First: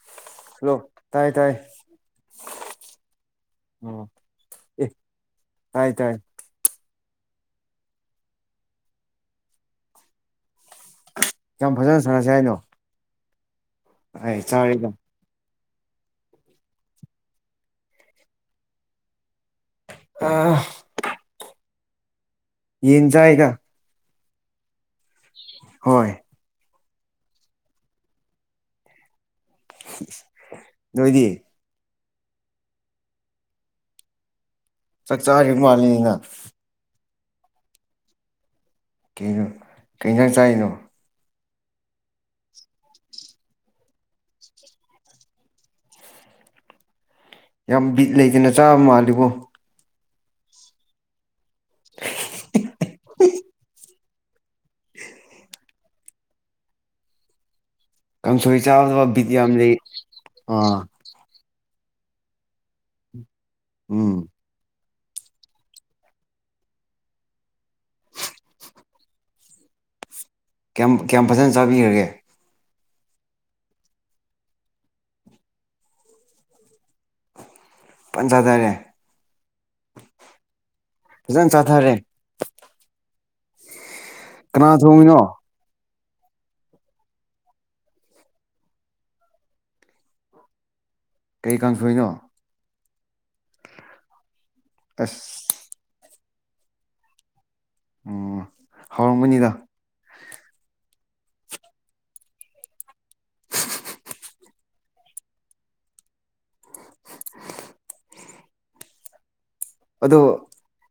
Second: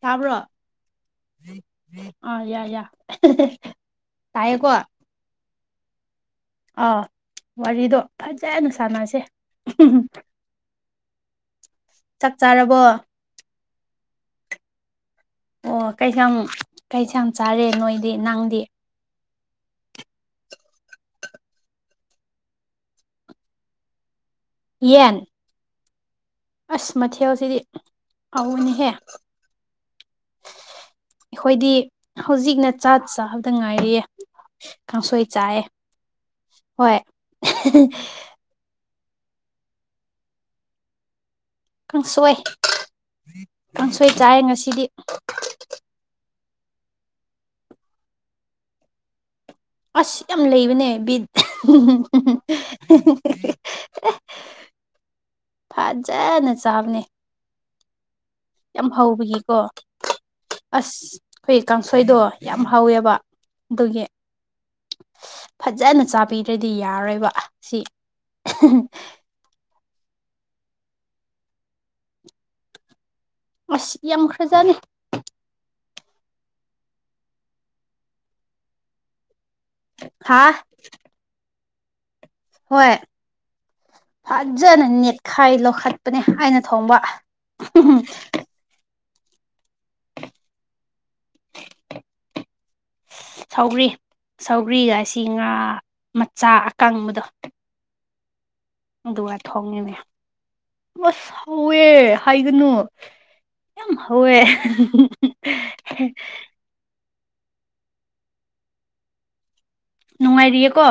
ꯇꯥꯕ꯭ꯔꯣ ꯍꯜꯂꯣ ꯇꯥꯏ ꯇꯥꯏ ꯑꯥ ꯌꯥ ꯌꯥ ꯇꯥꯏꯌꯦꯀꯣ ꯍꯥꯏ ꯇꯥꯏ ꯑꯥ ꯋꯥꯔꯤꯗꯣ ꯐꯖꯅ ꯁꯥꯟꯅꯁꯦ ꯌꯥꯝ ꯐꯖ ꯆꯥꯛ ꯆꯥꯔꯕꯣ ꯑꯍꯥꯏ ꯆꯥꯔꯦꯒ ꯑꯣ ꯀꯩꯌꯥꯝ ꯀꯩꯁꯥꯡ ꯆꯥꯔꯦ ꯅꯣꯏꯗꯤ ꯅꯪꯗꯤ ꯑ ꯌꯦꯟ ꯆꯥꯏꯗꯥ ꯌꯦꯟ ꯍꯣꯏ ꯑꯁ ꯃꯊꯦꯜꯁꯤꯗꯤ ꯍꯥꯎꯕꯅꯤꯍꯦ ꯅꯣꯏꯗꯤ ꯍꯣꯏꯗꯤ ꯍꯧꯖꯤꯛꯅ ꯆꯥꯛ ꯆꯥꯕꯗ ꯉꯥꯏꯔꯤꯌꯦ ꯆꯥꯛ ꯀꯥꯡꯁꯣꯏ ꯆꯥꯔꯤꯕ ꯆꯥꯏꯌꯦ ꯃꯥꯜꯂꯤꯅ ꯍꯣꯏ ꯀꯩꯅꯣ ꯀꯩ ꯏꯟꯓꯥꯡ ꯆꯥꯏꯅꯣ ꯀꯥꯡꯁꯣꯏ ꯀꯥꯡꯁꯣꯏ ꯆꯥꯌꯦ ꯉꯁꯤꯗꯤ ꯌꯥꯝ ꯕꯤꯠ ꯂꯩꯇꯅ ꯆꯥꯕ ꯃꯥꯜꯂꯤꯕꯣ ꯑꯁ ꯌꯥꯝ ꯂꯩꯕꯅꯦ ꯕꯤꯠ ꯐꯖꯅ ꯆꯥꯕꯅꯦ ꯀꯥꯡꯁꯣꯏ ꯌꯥꯝ ꯆꯥꯕꯗ ꯕꯤꯠ ꯌꯥꯝ ꯍꯥꯕꯒꯤꯀꯣ ꯂꯩ ꯑꯥ ꯑꯁ ꯈꯣꯏꯒꯤ ꯀꯥꯡꯁꯣꯏꯗꯣ ꯌꯥꯝ ꯍꯥꯎꯋꯦꯕ ꯑꯗꯨꯒꯤ ꯎꯝ ꯐꯖꯅ ꯆꯥꯕꯤꯗ꯭ꯔꯗꯤ ꯌꯥꯔꯣꯏꯕ ꯁꯤ [unintelligible] ꯀ꯭ꯌꯥꯝ ꯀ꯭ꯌꯥꯝ ꯐꯖꯅ ꯆꯥꯕꯤꯈ꯭ꯔꯒꯦ ꯑꯁ ꯌꯥꯝꯈ꯭ꯔꯖꯥꯠꯅꯤ ꯄꯟ ꯆꯥꯗꯔꯦ ꯍꯥꯥ ꯐꯖꯟ ꯆꯥꯊꯔꯦ ꯍꯣꯏ ꯀꯅꯥ ꯐꯠꯖ ꯊꯣꯡꯉꯤꯅꯣ ꯅꯦꯠꯈꯥꯏ ꯂꯧꯈꯠ [unintelligible] ꯑꯩꯅ ꯊꯣꯡꯕ ꯀꯩ ꯀꯥꯡꯁꯣꯏꯅꯣ ꯁꯧꯒꯔꯤ ꯁꯧꯒꯔꯤꯒ ꯑꯁ ꯑꯁꯤ ꯉꯥ ꯃꯆꯥ ꯑꯀꯪꯕꯗꯣ ꯑꯣ ꯑꯗꯨꯒ ꯍꯥꯎꯔꯝꯒꯅꯤꯗ ꯊꯣꯡꯉꯤꯅꯦ ꯑꯁ ꯍꯧꯋꯦ ꯍꯥꯏꯒꯅꯨ ꯌꯥꯝ ꯍꯧꯋꯦ [unintelligible] ꯑꯗꯣ ꯅꯨꯡꯉꯥꯏꯔꯤꯌꯦꯀꯣ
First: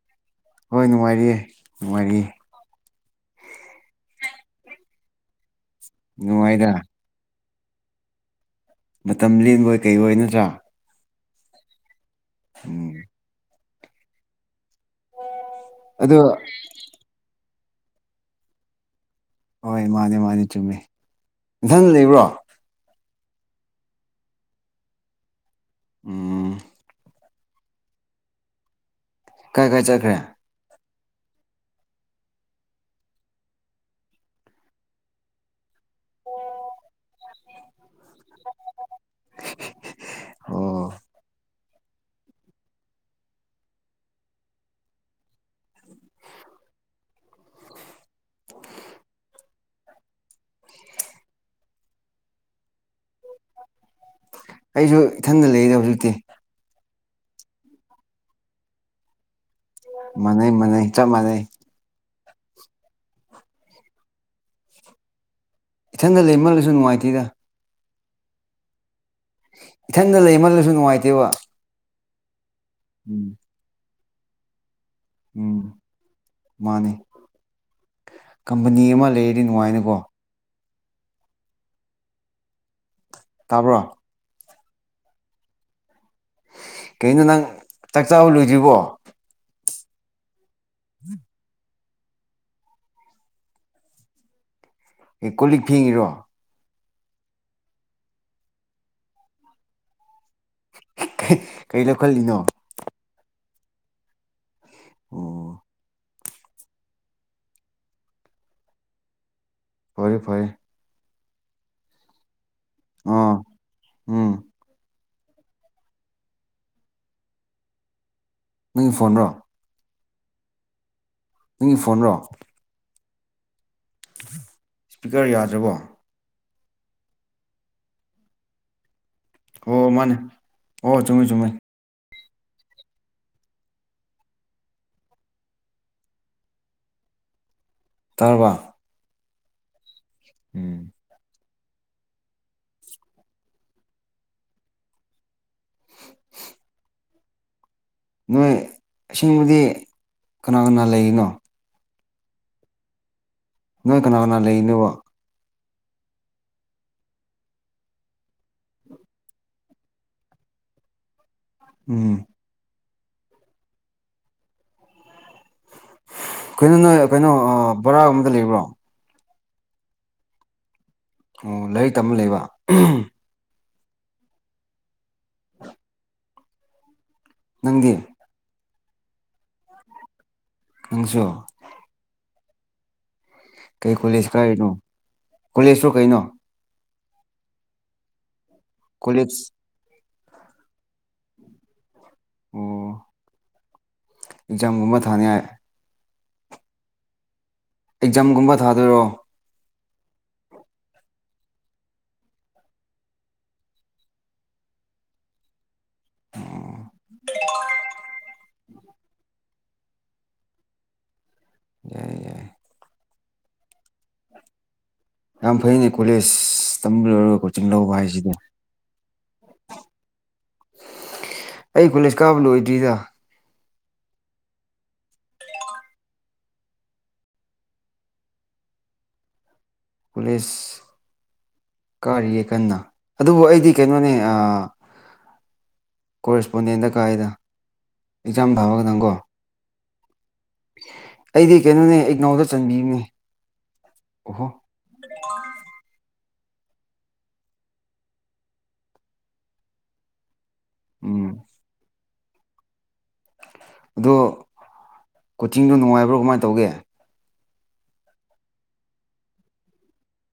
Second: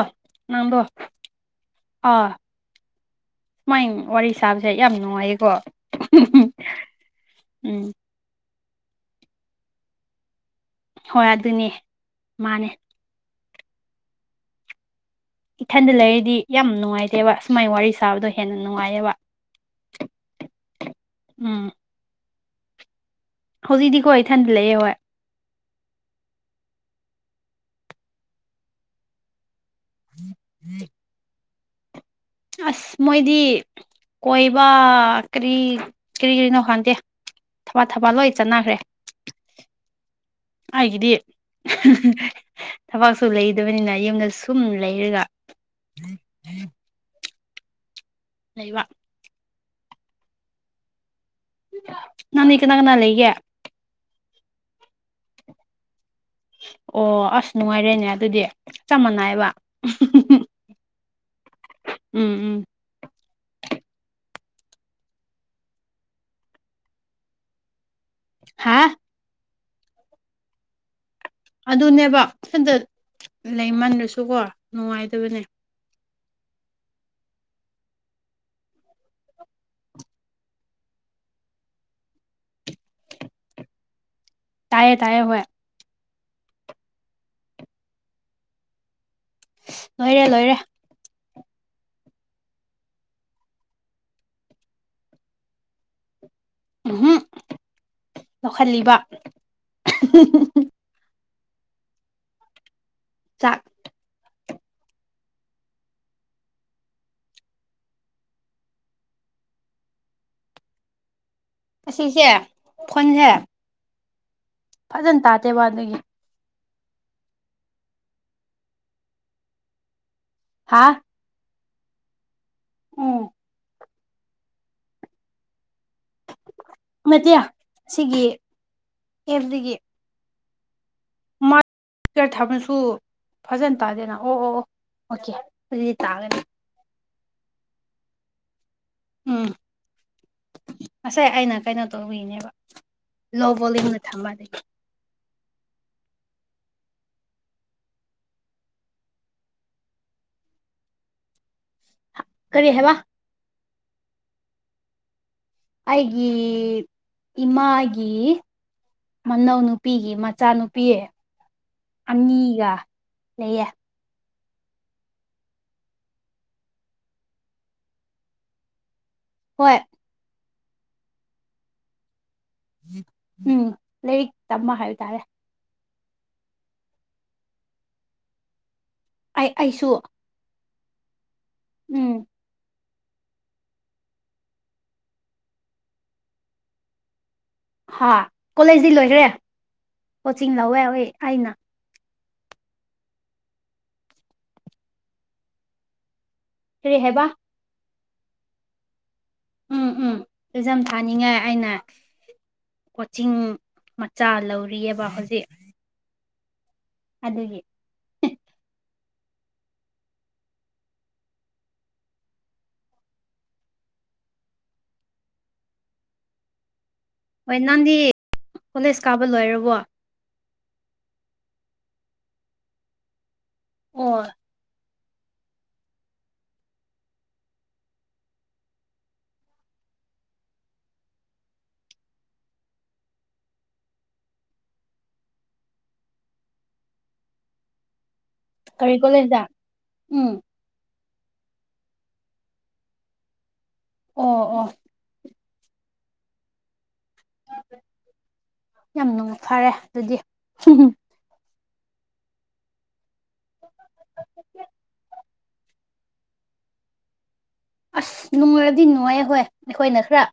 ꯅꯪꯗꯣ ꯍꯣꯏ ꯅꯨꯡꯉꯥꯏꯔꯤꯌꯦ ꯅꯨꯡꯉꯥꯏꯔꯤꯌꯦ ꯑꯥ ꯁꯨꯃꯥꯏ ꯋꯥꯔꯤ ꯁꯥꯕꯁꯦ ꯌꯥꯝ ꯅꯨꯡꯉꯥꯏꯌꯦꯀꯣ ꯅꯨꯡꯉꯥꯏꯗ ꯎꯝ ꯃꯇꯝ ꯂꯦꯟꯕꯣꯏ ꯀꯩꯕꯣꯏ ꯅꯠꯇ꯭ꯔꯥ ꯍꯣꯏ ꯑꯗꯨꯅꯦ ꯎꯝ ꯏꯊꯟꯗ ꯑꯗꯣ ꯂꯩꯔꯤꯗꯤ ꯌꯥꯝ ꯅꯨꯡꯉꯥꯏꯇꯦꯕ ꯁꯨꯃꯥꯏꯅ ꯋꯥꯔꯤ ꯁꯥꯕꯗꯣ ꯍꯦꯟꯅ ꯅꯨꯡꯉꯥꯏꯌꯦꯕ ꯍꯣꯏ ꯃꯥꯅꯦ ꯃꯥꯅꯦ ꯆꯨꯝꯃꯦ ꯎꯝ ꯅꯊꯟ ꯂꯩꯕ꯭ꯔꯣ ꯍꯧꯖꯤꯛꯇꯤꯀꯣ ꯢꯊꯟꯇꯥ ꯂꯩꯑꯦ ꯍꯣꯏ ꯎꯝ ꯀꯥꯏ ꯀꯥꯏ ꯆꯠꯈ꯭ꯔꯦ [inaudible] ꯑꯁ ꯃꯣꯏꯗꯤ ꯀꯣꯏꯕ ꯀꯔꯤ ꯀꯔꯤ ꯀꯔꯤꯅꯣ ꯈꯪꯗꯦ ꯊꯕꯛ ꯊꯕꯛ ꯂꯣꯏ ꯆꯠꯅꯈ꯭ꯔꯦ ꯑꯣ ꯑꯩꯒꯤꯗꯤ ꯊꯕꯥꯛꯁꯨ ꯂꯩꯗꯕꯅꯤꯅ ꯌꯨꯝꯗ ꯁꯨꯝ ꯂꯩꯔꯒ [inaudible] ꯂꯩꯩꯕ ꯅꯪꯗꯤ ꯀꯥꯅ ꯀꯥꯅ ꯂꯩꯒꯦ ꯑꯩꯁꯨ ꯏꯊꯟꯗ ꯂꯩꯗ ꯍꯧꯖꯤꯛꯇꯤ ꯑꯣ ꯑꯁ ꯅꯨꯡꯉꯥꯏꯔꯦꯅꯦ ꯑꯗꯨꯗꯤ ꯆꯞ ꯃꯥꯟꯅꯩꯑꯦꯕ ꯃꯅꯩ ꯃꯅꯩ ꯆꯞ ꯃꯅꯩ ꯎꯝ ꯎꯝ ꯏꯊꯟꯗ ꯂꯩꯃꯜꯂꯁꯨ ꯅꯨꯡꯉꯥꯏꯇꯦꯗ ꯍꯥꯥ ꯏꯊꯟꯗ ꯂꯩꯃꯜꯂꯁꯨ ꯅꯨꯡꯉꯥꯏꯇꯦꯕ ꯑꯗꯨꯅꯦꯕ ꯢꯊꯟꯗ ꯎꯝ ꯂꯩꯃꯟꯂꯥꯁꯨꯀꯣ ꯅꯨꯡꯉꯥꯏ ꯎꯝ ꯃꯥꯅꯦ ꯀꯝꯄꯅꯤ ꯑꯃ ꯂꯩꯔꯗꯤ ꯅꯨꯡꯉꯥꯏꯅꯀꯣ ꯇꯥꯕ꯭ꯔꯣ ꯇꯥꯏꯌꯦ ꯇꯥꯏꯌꯦ ꯍꯣꯢ ꯀꯩꯅꯣ ꯅꯪ ꯆꯥꯛ ꯆꯥꯕ ꯂꯣꯏꯗ꯭ꯔꯤꯕꯣ ꯂꯣꯏꯔꯦ ꯂꯣꯏꯔꯦ ꯑꯦ ꯀꯣꯟ ꯂꯤꯛ ꯐꯦꯡꯉꯤꯔꯣ ꯎꯝ ꯍꯨꯝ ꯂꯧꯈꯠꯂꯤꯕ ꯀꯔꯤ ꯂꯧꯈꯠꯂꯤꯅꯣ ꯆꯥꯛ ꯑꯣ ꯐꯔꯦ ꯐꯔꯦ ꯑꯁꯤꯁꯦ ꯐꯣꯟꯁꯦ ꯑꯥ ꯎꯝ ꯐꯖꯟ ꯇꯥꯗꯦꯕ ꯑꯗꯨꯒꯤ ꯅꯪꯒꯤ ꯐꯣꯟꯔꯣ ꯍꯥꯥ ꯅꯪꯒꯤ ꯐꯣꯟꯔꯣ ꯎꯝ ꯁ꯭ꯄꯤꯀꯔ ꯌꯥꯗ꯭ꯔꯕꯣ꯫ ꯅꯠꯇꯦ ꯁꯤꯒꯤ ꯑꯦꯞꯇꯒꯤ ꯑꯣ ꯃꯥꯅꯦ ꯑꯣ ꯆꯨꯝꯃꯤ ꯆꯨꯝꯃꯤ꯫ ꯁ꯭ꯄꯤꯀꯔ ꯊꯝꯔꯁꯨ ꯐꯖꯟ ꯇꯥꯗꯦꯅ ꯑꯣ ꯑꯣ ꯑꯣ ꯑꯣꯀꯦ ꯑꯗꯨꯗꯤ ꯇꯥꯒꯅꯤ꯫ ꯇꯥꯔꯕꯥ ꯎꯝ ꯎꯝ ꯉꯁꯥꯏ ꯑꯩꯅ ꯀꯩꯅꯣ ꯇꯧꯕꯒꯤꯅꯦꯕ ꯂꯣ ꯕꯣꯂꯌꯨꯝꯗ ꯊꯝꯕ ꯗꯨꯒꯤ ꯅꯣꯏ ꯑꯁꯦꯡꯕꯗꯤ ꯀꯅꯥ ꯀꯅꯥ ꯂꯩꯔꯤꯅꯣ? ꯀꯔꯤ ꯍꯥꯏꯕ? ꯅꯣꯏ ꯀꯅꯥ ꯀꯅꯥ ꯂꯩꯔꯤꯅꯦꯕ? ꯑꯩꯒꯤ ꯏꯃꯥꯒꯤ꯫ ꯃꯅꯧꯅꯨꯄꯤꯒꯤ ꯃꯆꯥꯅꯨꯄꯤ ꯎꯝ ꯑꯅꯤꯒ ꯂꯩꯌꯦ꯫ ꯀꯩꯅꯣ ꯅꯣꯏ ꯀꯩꯅꯣ ꯑꯥ ꯕꯥꯔꯥꯒꯨꯝꯕꯗ ꯂꯩꯕ꯭ꯔꯣ꯫ ꯍꯣꯏ꯫ ꯑꯣ ꯂꯥꯏꯔꯤꯛ ꯇꯝꯃ ꯂꯩꯕ꯫ ꯎꯝ ꯂꯩꯔꯤꯛ ꯇꯝꯕ ꯍꯥꯏꯕ ꯇꯥꯔꯦ꯫ ꯅꯪꯗꯤ ꯑꯩ ꯑꯩꯁꯨ꯫ ꯅꯪꯁꯨ ꯎꯝ ꯀꯩ ꯀꯣꯂꯦꯖ ꯀꯥꯔꯤꯅꯣ ꯀꯣꯂꯦꯖꯔꯣ ꯀꯩꯅꯣ ꯍꯥ ꯀꯣꯂꯦꯖꯗꯤ ꯂꯣꯏꯒꯔ꯭ꯦ ꯀꯣꯂꯦꯖ ꯀꯣꯆꯤꯡ ꯂꯧꯋꯦ ꯍꯣꯏ ꯑꯩꯅ꯫ ꯑꯣ ꯑꯦꯛꯖꯥꯝꯒꯨꯝꯕ ꯊꯥꯅꯤꯉꯥꯏ꯫ ꯀꯔꯤ ꯍꯥꯏꯕ ꯑꯦꯛꯖꯥꯝꯒꯨꯝꯕ ꯊꯥꯗꯣꯏꯔꯣ? ꯎꯝ ꯎꯝ ꯑꯦꯖꯝ ꯊꯥꯅꯤꯡꯉꯥꯏ ꯑꯩꯅ꯫ ꯀꯣꯆꯤꯡ ꯃꯆꯥ ꯂꯧꯔꯤꯌꯦꯕ ꯍꯧꯖꯤꯛ꯫ ꯑꯣ ꯑꯗꯨꯒꯤ ꯌꯥꯏ ꯌꯥꯏ ꯌꯥꯝ ꯐꯩꯅꯦ ꯀꯣꯂꯦꯖ ꯇꯝꯕꯂꯣꯏꯔ ꯍꯣꯏ ꯀꯣꯆꯤꯡ ꯂꯧꯕ ꯅꯪꯗꯤ ꯍꯥꯏꯁꯤꯗꯤ ꯀꯣꯂꯦꯖ ꯀꯥꯕ ꯂꯣꯏꯔꯕꯣ ꯑꯩ ꯀꯣꯂꯦꯁ ꯀꯥꯕ ꯂꯣꯏꯗ꯭ꯔꯤꯗ꯫ ꯑꯣ ꯀꯨꯂꯦꯁ ꯫ ꯀꯥꯔꯤꯌꯦ ꯀꯟꯅ ꯑꯗꯨꯕꯨ ꯑꯩꯗꯤ ꯀꯩꯅꯣꯅꯦ ꯑꯥ ꯀꯣꯔꯦꯁꯄꯣꯟꯗꯦꯟꯗ ꯀꯥꯏꯗ꯫ ꯑꯦꯛꯖꯥꯝ ꯊꯥꯕ ꯀꯔꯤ ꯈꯇꯪꯀꯣ ꯀꯣꯂꯦꯁꯗ ꯎꯝ꯫ ꯑꯩꯗꯤ ꯀꯩꯅꯣꯅꯦ ꯏꯛꯅꯧꯗ ꯆꯟꯕꯤꯕꯅꯦ ꯑꯣ ꯑꯣꯍꯣ ꯑꯣ ꯌꯥꯝ ꯅꯨꯡꯉꯥꯏ ꯐꯔꯦ ꯑꯗꯨꯗꯤ ꯎꯝ ꯑꯗꯣ ꯀꯣꯆꯤꯡꯗꯣ ꯅꯨꯡꯉꯥꯏꯕ꯭ꯔꯣ ꯀꯃꯥꯏꯅ ꯇꯧꯒꯦ ꯑꯁ ꯅꯨꯡꯉꯥꯏꯕꯗꯤ ꯅꯨꯡꯉꯥꯏꯌꯦ ꯍꯣꯏ ꯑꯩꯈꯣꯏꯅ ꯈꯔ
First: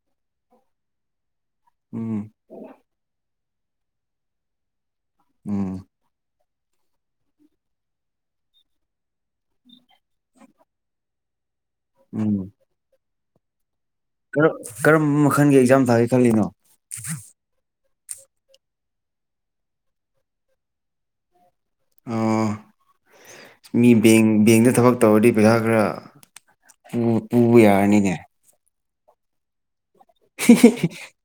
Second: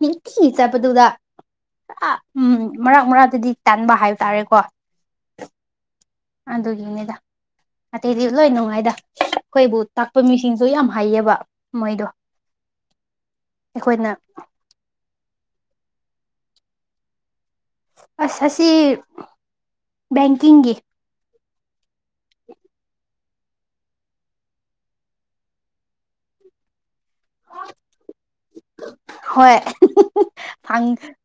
ꯅꯨꯡꯇꯤꯒꯤ ꯆꯠꯄꯗꯨꯗ ꯑꯥ ꯎꯝ ꯃꯔꯛ ꯃꯔꯛꯇꯗꯤ ꯇꯟꯕ ꯍꯥꯏꯕ ꯇꯥꯔꯦꯀꯣ ꯎꯝ ꯑꯗꯨꯒꯤꯅꯤꯗ ꯑꯇꯩꯗꯤ ꯂꯣꯏ ꯅꯨꯡꯉꯥꯏꯗ ꯑꯩꯈꯣꯏꯕꯨ ꯇꯥꯛꯄ ꯃꯤꯁꯤꯡꯁꯨ ꯌꯥꯝ ꯍꯩꯌꯦꯕ ꯃꯣꯏꯗꯣ ꯎꯝ ꯑꯩꯈꯣꯏꯅ ꯀꯔꯝꯕ ꯃꯈꯜꯒꯤ ꯑꯦꯛꯖꯥꯝ ꯊꯥꯒꯦ ꯈꯜꯂꯤꯅꯣ ꯑꯁ ꯑꯁꯤ ꯕꯦꯡꯀꯤꯡꯒꯤ ꯑꯣ ꯃꯤ ꯕꯦꯡ -ꯕꯦꯡꯗ ꯊꯕꯛ ꯇꯧꯔꯗꯤ ꯄꯩꯁꯥ ꯈꯔ ꯄꯨ-ꯄꯨꯕ ꯌꯥꯔꯅꯤꯅꯦ ꯍꯣꯏ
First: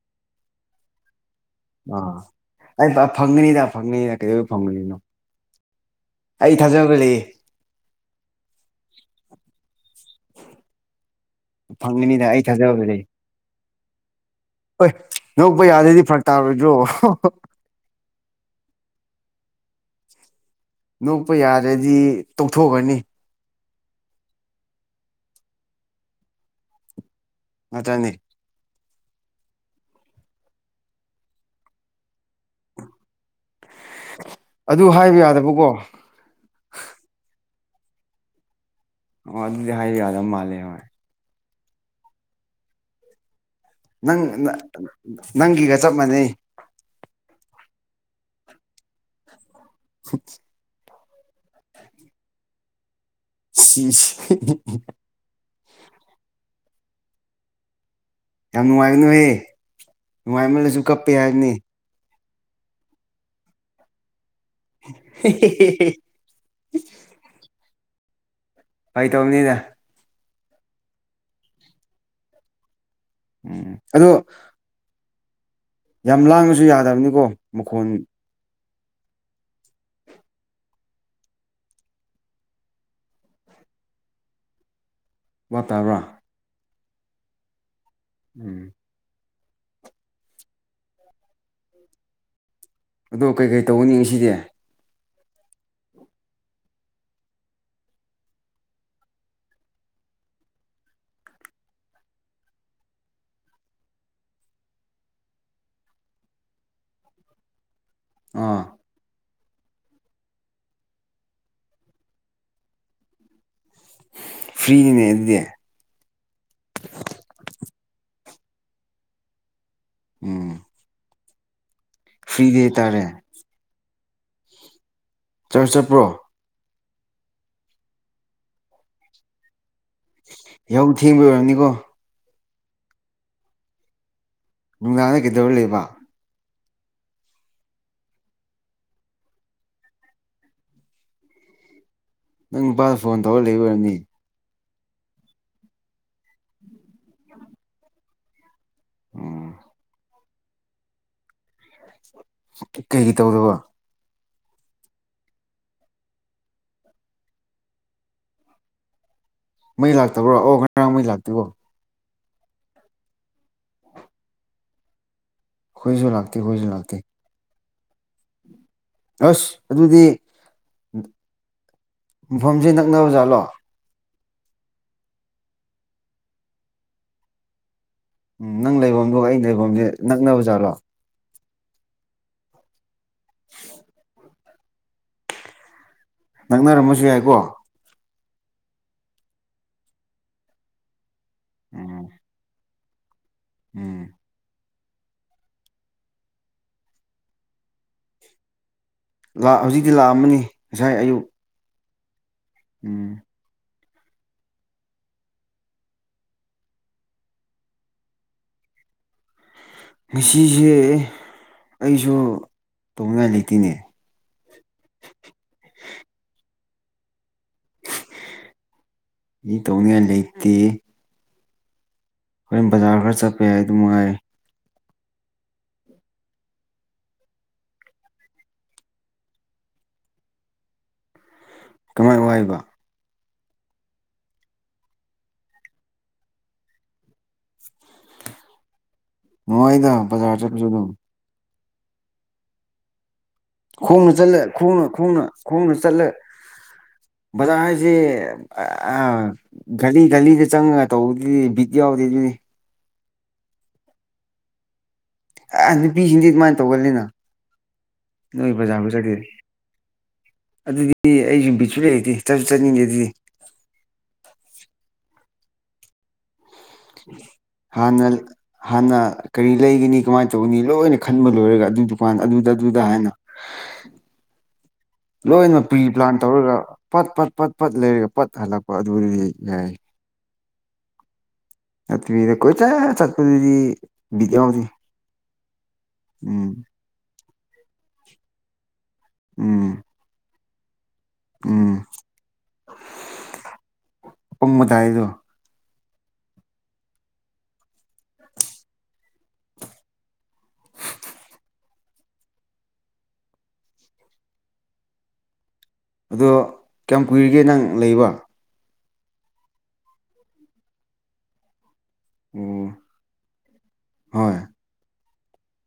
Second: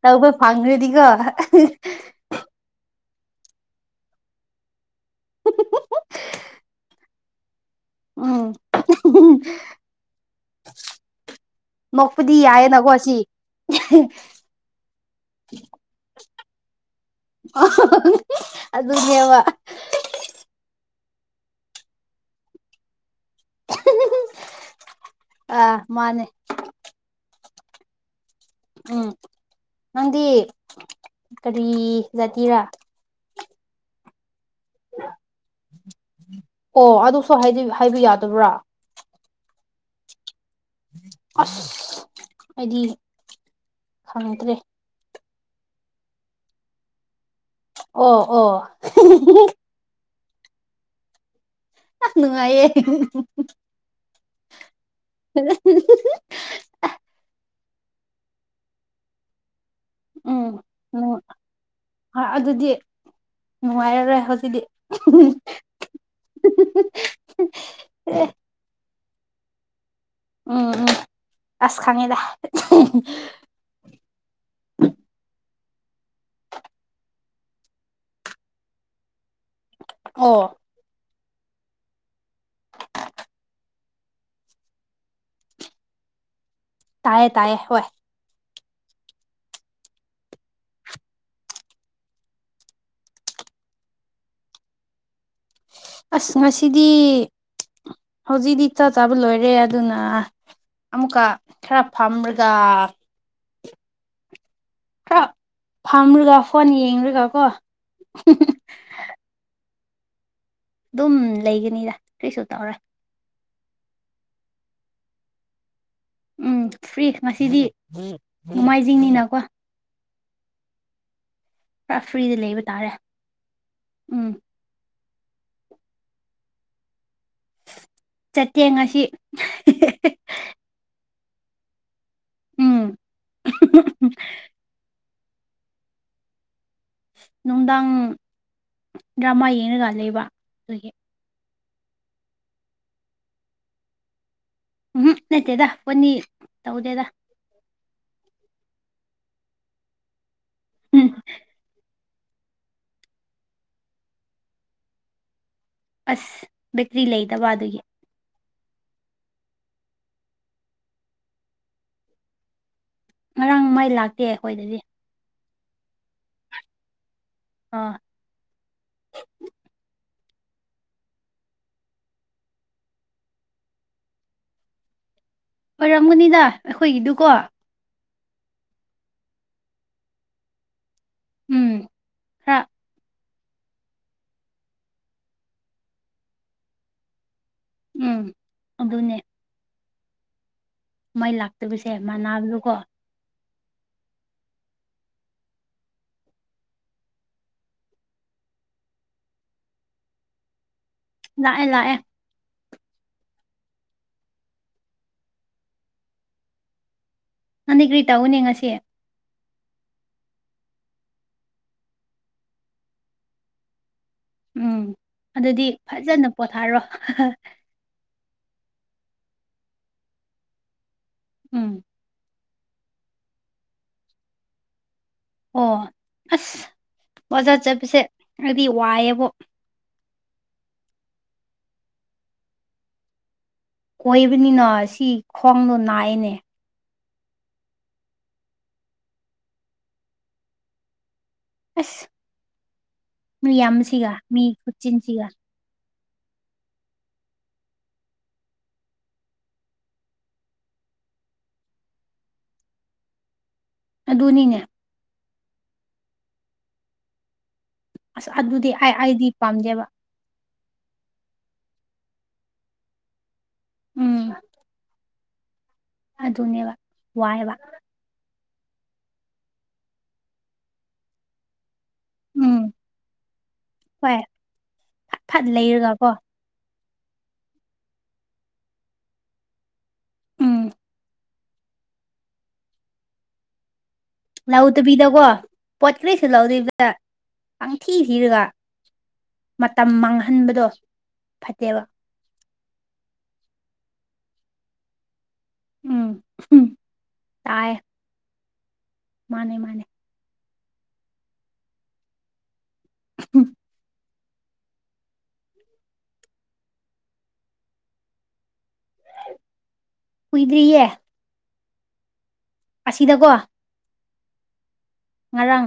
ꯇꯧꯕ ꯐꯪꯈ꯭ꯔꯗꯤꯀꯣ ꯑꯥ ꯑꯩ ꯐꯪꯒꯅꯤꯗ ꯐꯪꯒꯅꯤꯗ ꯀꯩꯗꯧꯕꯩ ꯐꯪꯉꯣꯏꯗꯨꯏꯅꯣ ꯑꯩ ꯊꯥꯖꯕ ꯂꯩꯌꯦ ꯎꯝ ꯐꯪꯒꯅꯤꯗ ꯅꯣꯛꯄꯗꯤ ꯑꯩ ꯊꯥꯖꯕ ꯌꯥꯏꯌꯦꯅꯀꯣ ꯂꯩ ꯁꯤ ꯍꯣꯏ ꯅꯣꯛꯄ ꯌꯥꯗ꯭ꯔꯗꯤ ꯐꯔꯛ ꯇꯥꯔꯣꯏꯗ꯭ꯔꯣ ꯑꯗꯨꯅꯦꯕ ꯅꯣꯛꯄ ꯌꯥꯗ꯭ꯔꯗꯤ ꯇꯣꯛꯊꯣꯛꯑꯅꯤ ꯑ ꯃꯥꯅꯦ ꯑꯗꯅꯤ ꯎꯝ ꯅꯪꯗꯤ ꯀꯔꯤ ꯖꯥꯇꯤꯔꯥ ꯑꯗꯨ ꯍꯥꯏꯕ ꯌꯥꯗꯕꯀꯣ ꯑꯣ ꯑꯗꯨꯁꯨ ꯍꯥꯏꯗꯤ ꯍꯥꯏꯕ ꯌꯥꯗꯕ꯭ꯔꯥ ꯑꯣ ꯑꯗꯨꯗꯤ ꯍꯥꯏꯕ ꯌꯥꯗꯕ ꯃꯥꯜꯂꯦ ꯍꯣꯏ ꯑꯁ ꯑꯩꯗꯤ ꯅꯪ ꯈꯪꯗ꯭ꯔꯦ ꯅꯪꯒꯤꯒ ꯆꯞ ꯃꯥꯟꯅꯩ ꯑꯣ ꯑꯣ [unintelligible] ꯌꯥꯝ ꯅꯨꯡꯉꯥꯏꯌꯦ ꯁꯤꯁ [unintelligible] ꯌꯥꯝ ꯅꯨꯡꯉꯥꯅ ꯅꯣꯛꯑꯦ ꯎꯝ ꯅꯨꯡꯉꯥꯏꯃꯜꯂꯁꯨ ꯀꯞꯄꯦ ꯎꯝ ꯍꯥꯏꯕꯅꯤ ꯑꯗꯨꯗꯤ ꯅꯨꯡꯉꯥꯏꯔꯔꯣꯏ ꯍꯧꯖꯤꯛꯇꯤ [unintelligible] [unintelligible] ꯐꯥꯒꯤ ꯇꯧꯕꯅꯤꯗ ꯎꯝ ꯎꯝ ꯑꯁ ꯈꯪꯉꯤꯗ ꯎꯝ ꯑꯗꯨ ꯌꯥꯝ ꯂꯥꯡꯕꯁꯨ ꯌꯥꯗꯕꯅꯤꯀꯣ ꯃꯈꯣꯟ ꯑꯣ ꯚꯥꯕ ꯇꯥꯕꯔꯥ ꯇꯥꯏꯌꯦ ꯇꯥꯏꯌꯦ ꯍꯣꯏ [inaudible] ꯑꯗꯣ ꯀꯩꯀꯩ ꯇꯧꯅꯤ ꯉꯁꯤꯁꯦ ꯑꯁ ꯉꯁꯤꯗꯤ ꯍꯧꯖꯤꯛꯇꯤ ꯆꯥ ꯆꯥꯕ ꯂꯣꯏꯔꯦ ꯑꯗꯨꯅ ꯑꯃꯨꯛꯀ ꯈꯔ ꯐꯝꯔꯒ ꯈꯔ ꯐꯝꯔꯒ ꯐꯣꯟ ꯌꯦꯡꯨꯔꯒ ꯀꯣ ꯑꯥ ꯑꯗꯨꯝ ꯂꯩꯒꯅꯤꯗ ꯀꯔꯤꯁꯨ ꯇꯧꯔꯣꯏ ꯐ꯭ꯔꯔꯤꯅꯤꯅꯦꯅꯦ ꯎꯝ ꯐ꯭ꯔꯤ ꯉꯁꯤꯗꯤ ꯅꯣꯡꯃꯥꯏꯖꯤꯡꯅꯤꯅꯀꯣ ꯎꯝ ꯄꯨꯔꯥ ꯐ꯭ꯔꯤꯗ ꯐ꯭ꯔꯤꯗꯤ ꯂꯩꯕ ꯇꯥꯔꯦ ꯍꯥꯏꯇꯥꯔꯦ ꯎꯝ ꯆꯔꯁ‌ ꯆꯠꯄ꯭ꯔꯣ ꯆꯠꯇꯦ ꯉꯥꯁꯤ ꯌꯥꯍꯧ ꯊꯦꯡꯕꯩ ꯑꯣꯏꯔꯝꯅꯤꯀꯣ ꯎꯝ ꯅꯨꯡꯗꯥꯡꯗ ꯀꯩꯗꯧꯔ ꯂꯩꯕ ꯅꯨꯡꯗꯥꯡ ꯗ꯭ꯔꯃꯥ ꯌꯦꯡꯉꯒ ꯂꯩꯕ ꯑꯗꯨꯒꯤ ꯅꯪ ꯅꯨꯄꯥꯗ ꯐꯣꯟ ꯇꯧꯔꯒ ꯂꯩꯕ ꯑꯣꯏꯔꯝꯅꯤ ꯎꯝ ꯅꯠꯇꯦꯗ ꯐꯣꯟꯗꯤ ꯇꯧꯗꯦꯗ ꯎꯝ [unintelligible] ꯀꯩꯀꯩꯒꯤ ꯇꯧꯔꯕ ꯑꯁ ꯕꯦꯀ꯭ꯔꯤ ꯂꯩꯇꯕ ꯑꯗꯨꯒꯤ ꯃꯩ ꯂꯥꯛꯇꯕ꯭ꯔꯣ ꯑꯣ ꯉꯔꯥꯡ ꯃꯩ ꯂꯥꯛꯇꯦꯀꯣ ꯉꯔꯥꯡ ꯃꯩ ꯂꯥꯛꯇꯦ ꯑꯩꯈꯣꯏꯗꯗꯤ ꯈꯣꯏꯁꯨ ꯂꯥꯛꯇꯦ ꯈꯣꯏꯁꯨ ꯂꯥꯛꯇꯦ ꯑꯥ ꯑꯁ ꯑꯗꯨꯗꯤ ꯃꯐꯝꯁꯦ ꯅꯛꯅꯕ ꯖꯥꯠꯂꯣ ꯑꯣꯏꯔꯝꯒꯅꯤꯗ ꯑꯩꯈꯣꯏꯒꯤꯗꯨꯀꯣ ꯎꯝ ꯅꯪ ꯂꯩꯐꯝꯗꯣ ꯑꯩ ꯂꯩꯐꯝꯁꯦ ꯅꯛꯅꯕ ꯖꯥꯠꯂꯣ ꯎꯝ ꯍꯥ [unintelligible] ꯅꯛꯅꯔꯝꯃꯁꯨ ꯌꯥꯏꯀꯣ ꯎꯝ ꯑꯗꯨꯅꯦ ꯃꯩ ꯂꯥꯛꯇꯕꯁꯦ ꯎꯝ ꯃꯅꯕꯗꯨꯀꯣ ꯎꯝ ꯂꯥꯛ ꯍꯧꯖꯤꯛꯇꯤ ꯂꯥꯛꯑꯝꯃꯅꯤ ꯉꯁꯥꯏ ꯑꯌꯨꯛ ꯂꯥꯛꯑꯦ ꯂꯥꯛꯑꯦ ꯎꯝ ꯅꯪꯗ ꯀ꯭ꯔꯤ ꯇꯎꯒꯅꯤ ꯉꯁꯤ ꯉꯁꯤꯁꯦ ꯑꯩꯁꯨ ꯇꯧꯅꯤꯡꯉꯥꯏ ꯂꯩꯇꯦꯅꯦ ꯎꯝ ꯑꯗꯨꯗꯤ ꯐꯖꯅ ꯄꯣꯊꯥꯔꯣ ꯃꯤ ꯇꯧꯅꯤꯡꯉꯥꯏ ꯂꯩꯇꯦ ꯎꯝ ꯍꯣꯔꯦꯟ ꯕꯖꯥꯔ ꯈꯔ ꯆꯠꯄ ꯌꯥꯏ ꯑꯗꯨꯃ ꯉꯥꯏ ꯑꯣ ꯑꯁ ꯕꯖꯥ ꯆꯠꯄꯁꯦ ꯑꯩꯗꯤ ꯋꯥꯏꯑꯦꯕꯣ ꯀꯃꯥꯏ ꯋꯥꯏꯕ ꯀꯣꯏꯕꯅꯤꯅ ꯁꯤ ꯈꯣꯡꯗꯣ ꯅꯥꯏꯅꯦ ꯅꯨꯉꯥꯏꯗ ꯕꯖꯥꯔ ꯆꯠꯄꯁꯨ ꯗꯨꯝ ꯑꯁ ꯃꯤ ꯌꯥꯝ ꯈꯣꯡꯅ ꯁꯤꯒ ꯆꯠꯂ ꯃꯤ ꯈꯣꯡꯅ ꯈꯣꯡꯅ ꯈꯨꯆꯤꯟꯁꯤꯒ ꯈꯣꯡꯅ ꯆꯠꯂꯦ ꯕꯖꯥꯔ ꯍꯥꯏꯁꯤ ꯑ ꯘꯂꯤ ꯘꯂꯤꯗ ꯆꯪꯉꯒ ꯇꯧꯕꯗꯨꯗꯤ ꯕꯤꯠ ꯌꯥꯎꯗꯦ ꯑꯗꯨꯗꯤ ꯑꯗꯨꯅꯤꯅꯦ ꯑꯥ ꯅꯨꯄꯤꯁꯤꯡꯗꯤ ꯑꯗꯨꯃꯥꯏꯅ ꯇꯧꯒꯜꯂꯤꯅ ꯑꯁ ꯅꯣꯏ ꯑꯗꯨꯗꯤ ꯕꯖꯥꯔ ꯑꯩ ꯕꯖꯥꯔꯗꯤ ꯑꯩꯗꯤ ꯄꯥꯝꯗꯦꯕ ꯑꯗꯨꯗꯤ ꯑꯩ ꯁꯨ ꯕꯤꯠꯁꯨ ꯂꯩꯇꯦ ꯆꯠꯁꯨ ꯆꯠꯅꯤꯡꯗꯦ ꯑꯗꯨꯗꯤ ꯎꯝ ꯑꯗꯨꯅꯦꯕ ꯋꯥꯏꯕ ꯍꯥꯟꯅ ꯍꯥꯟꯅ ꯀꯔꯤ ꯂꯩꯒꯅꯤ ꯀꯃꯥꯏꯅ ꯇꯧꯒꯅꯤ ꯂꯣꯏꯅ ꯈꯟꯕ ꯂꯣꯏꯔꯒ ꯑꯗꯨꯗꯨ ꯑꯗꯨꯗ ꯎꯝ ꯑꯗꯨꯗ ꯍꯥꯏꯅ ꯍꯣꯏ ꯐꯠ ꯐꯠ ꯂꯣꯏꯅ ꯄ꯭ꯔꯤ ꯂꯩꯔꯒꯀꯣ ꯄ꯭ꯂꯥꯟ ꯇꯧꯔꯒ ꯄꯠ ꯄꯠ ꯄꯠ ꯄꯠ ꯂꯩꯔꯒ ꯄꯠ ꯍꯜꯂꯛꯄ ꯑꯗꯨꯗꯤ ꯌꯥꯏ ꯎꯝ ꯅꯠꯇꯕꯤꯗ ꯀꯣꯏꯆꯠ ꯆꯠꯄꯗꯨꯗꯤ ꯕꯤꯠ ꯌꯥꯎꯗꯦ ꯂꯧꯗꯕꯤꯗꯀꯣ ꯄꯣꯠ ꯀꯔꯤꯁꯨ ꯎꯝ ꯂꯧꯗꯕꯤꯗ ꯄꯪꯊꯤ ꯊꯤꯔꯒ ꯎꯝ ꯃꯇꯝ ꯃꯥꯡꯍꯟꯕꯗꯣ ꯐꯠꯇꯦꯕ ꯎꯝ ꯑꯄꯪꯕ ꯇꯥꯏꯗꯣ ꯎꯝ ꯇꯥꯏꯌꯦ ꯃꯥꯅꯦ ꯃꯥꯅꯦ ꯍꯝ ꯑꯗꯣ ꯀꯌꯥꯝ ꯀꯨꯏꯔꯒꯦ ꯅꯪ ꯂꯩꯕ ꯀꯨꯏꯗ꯭ꯔꯤꯌꯦ ꯑꯣ ꯑꯁꯤꯗꯀꯣ ꯍꯣꯏ ꯉꯔꯥꯡ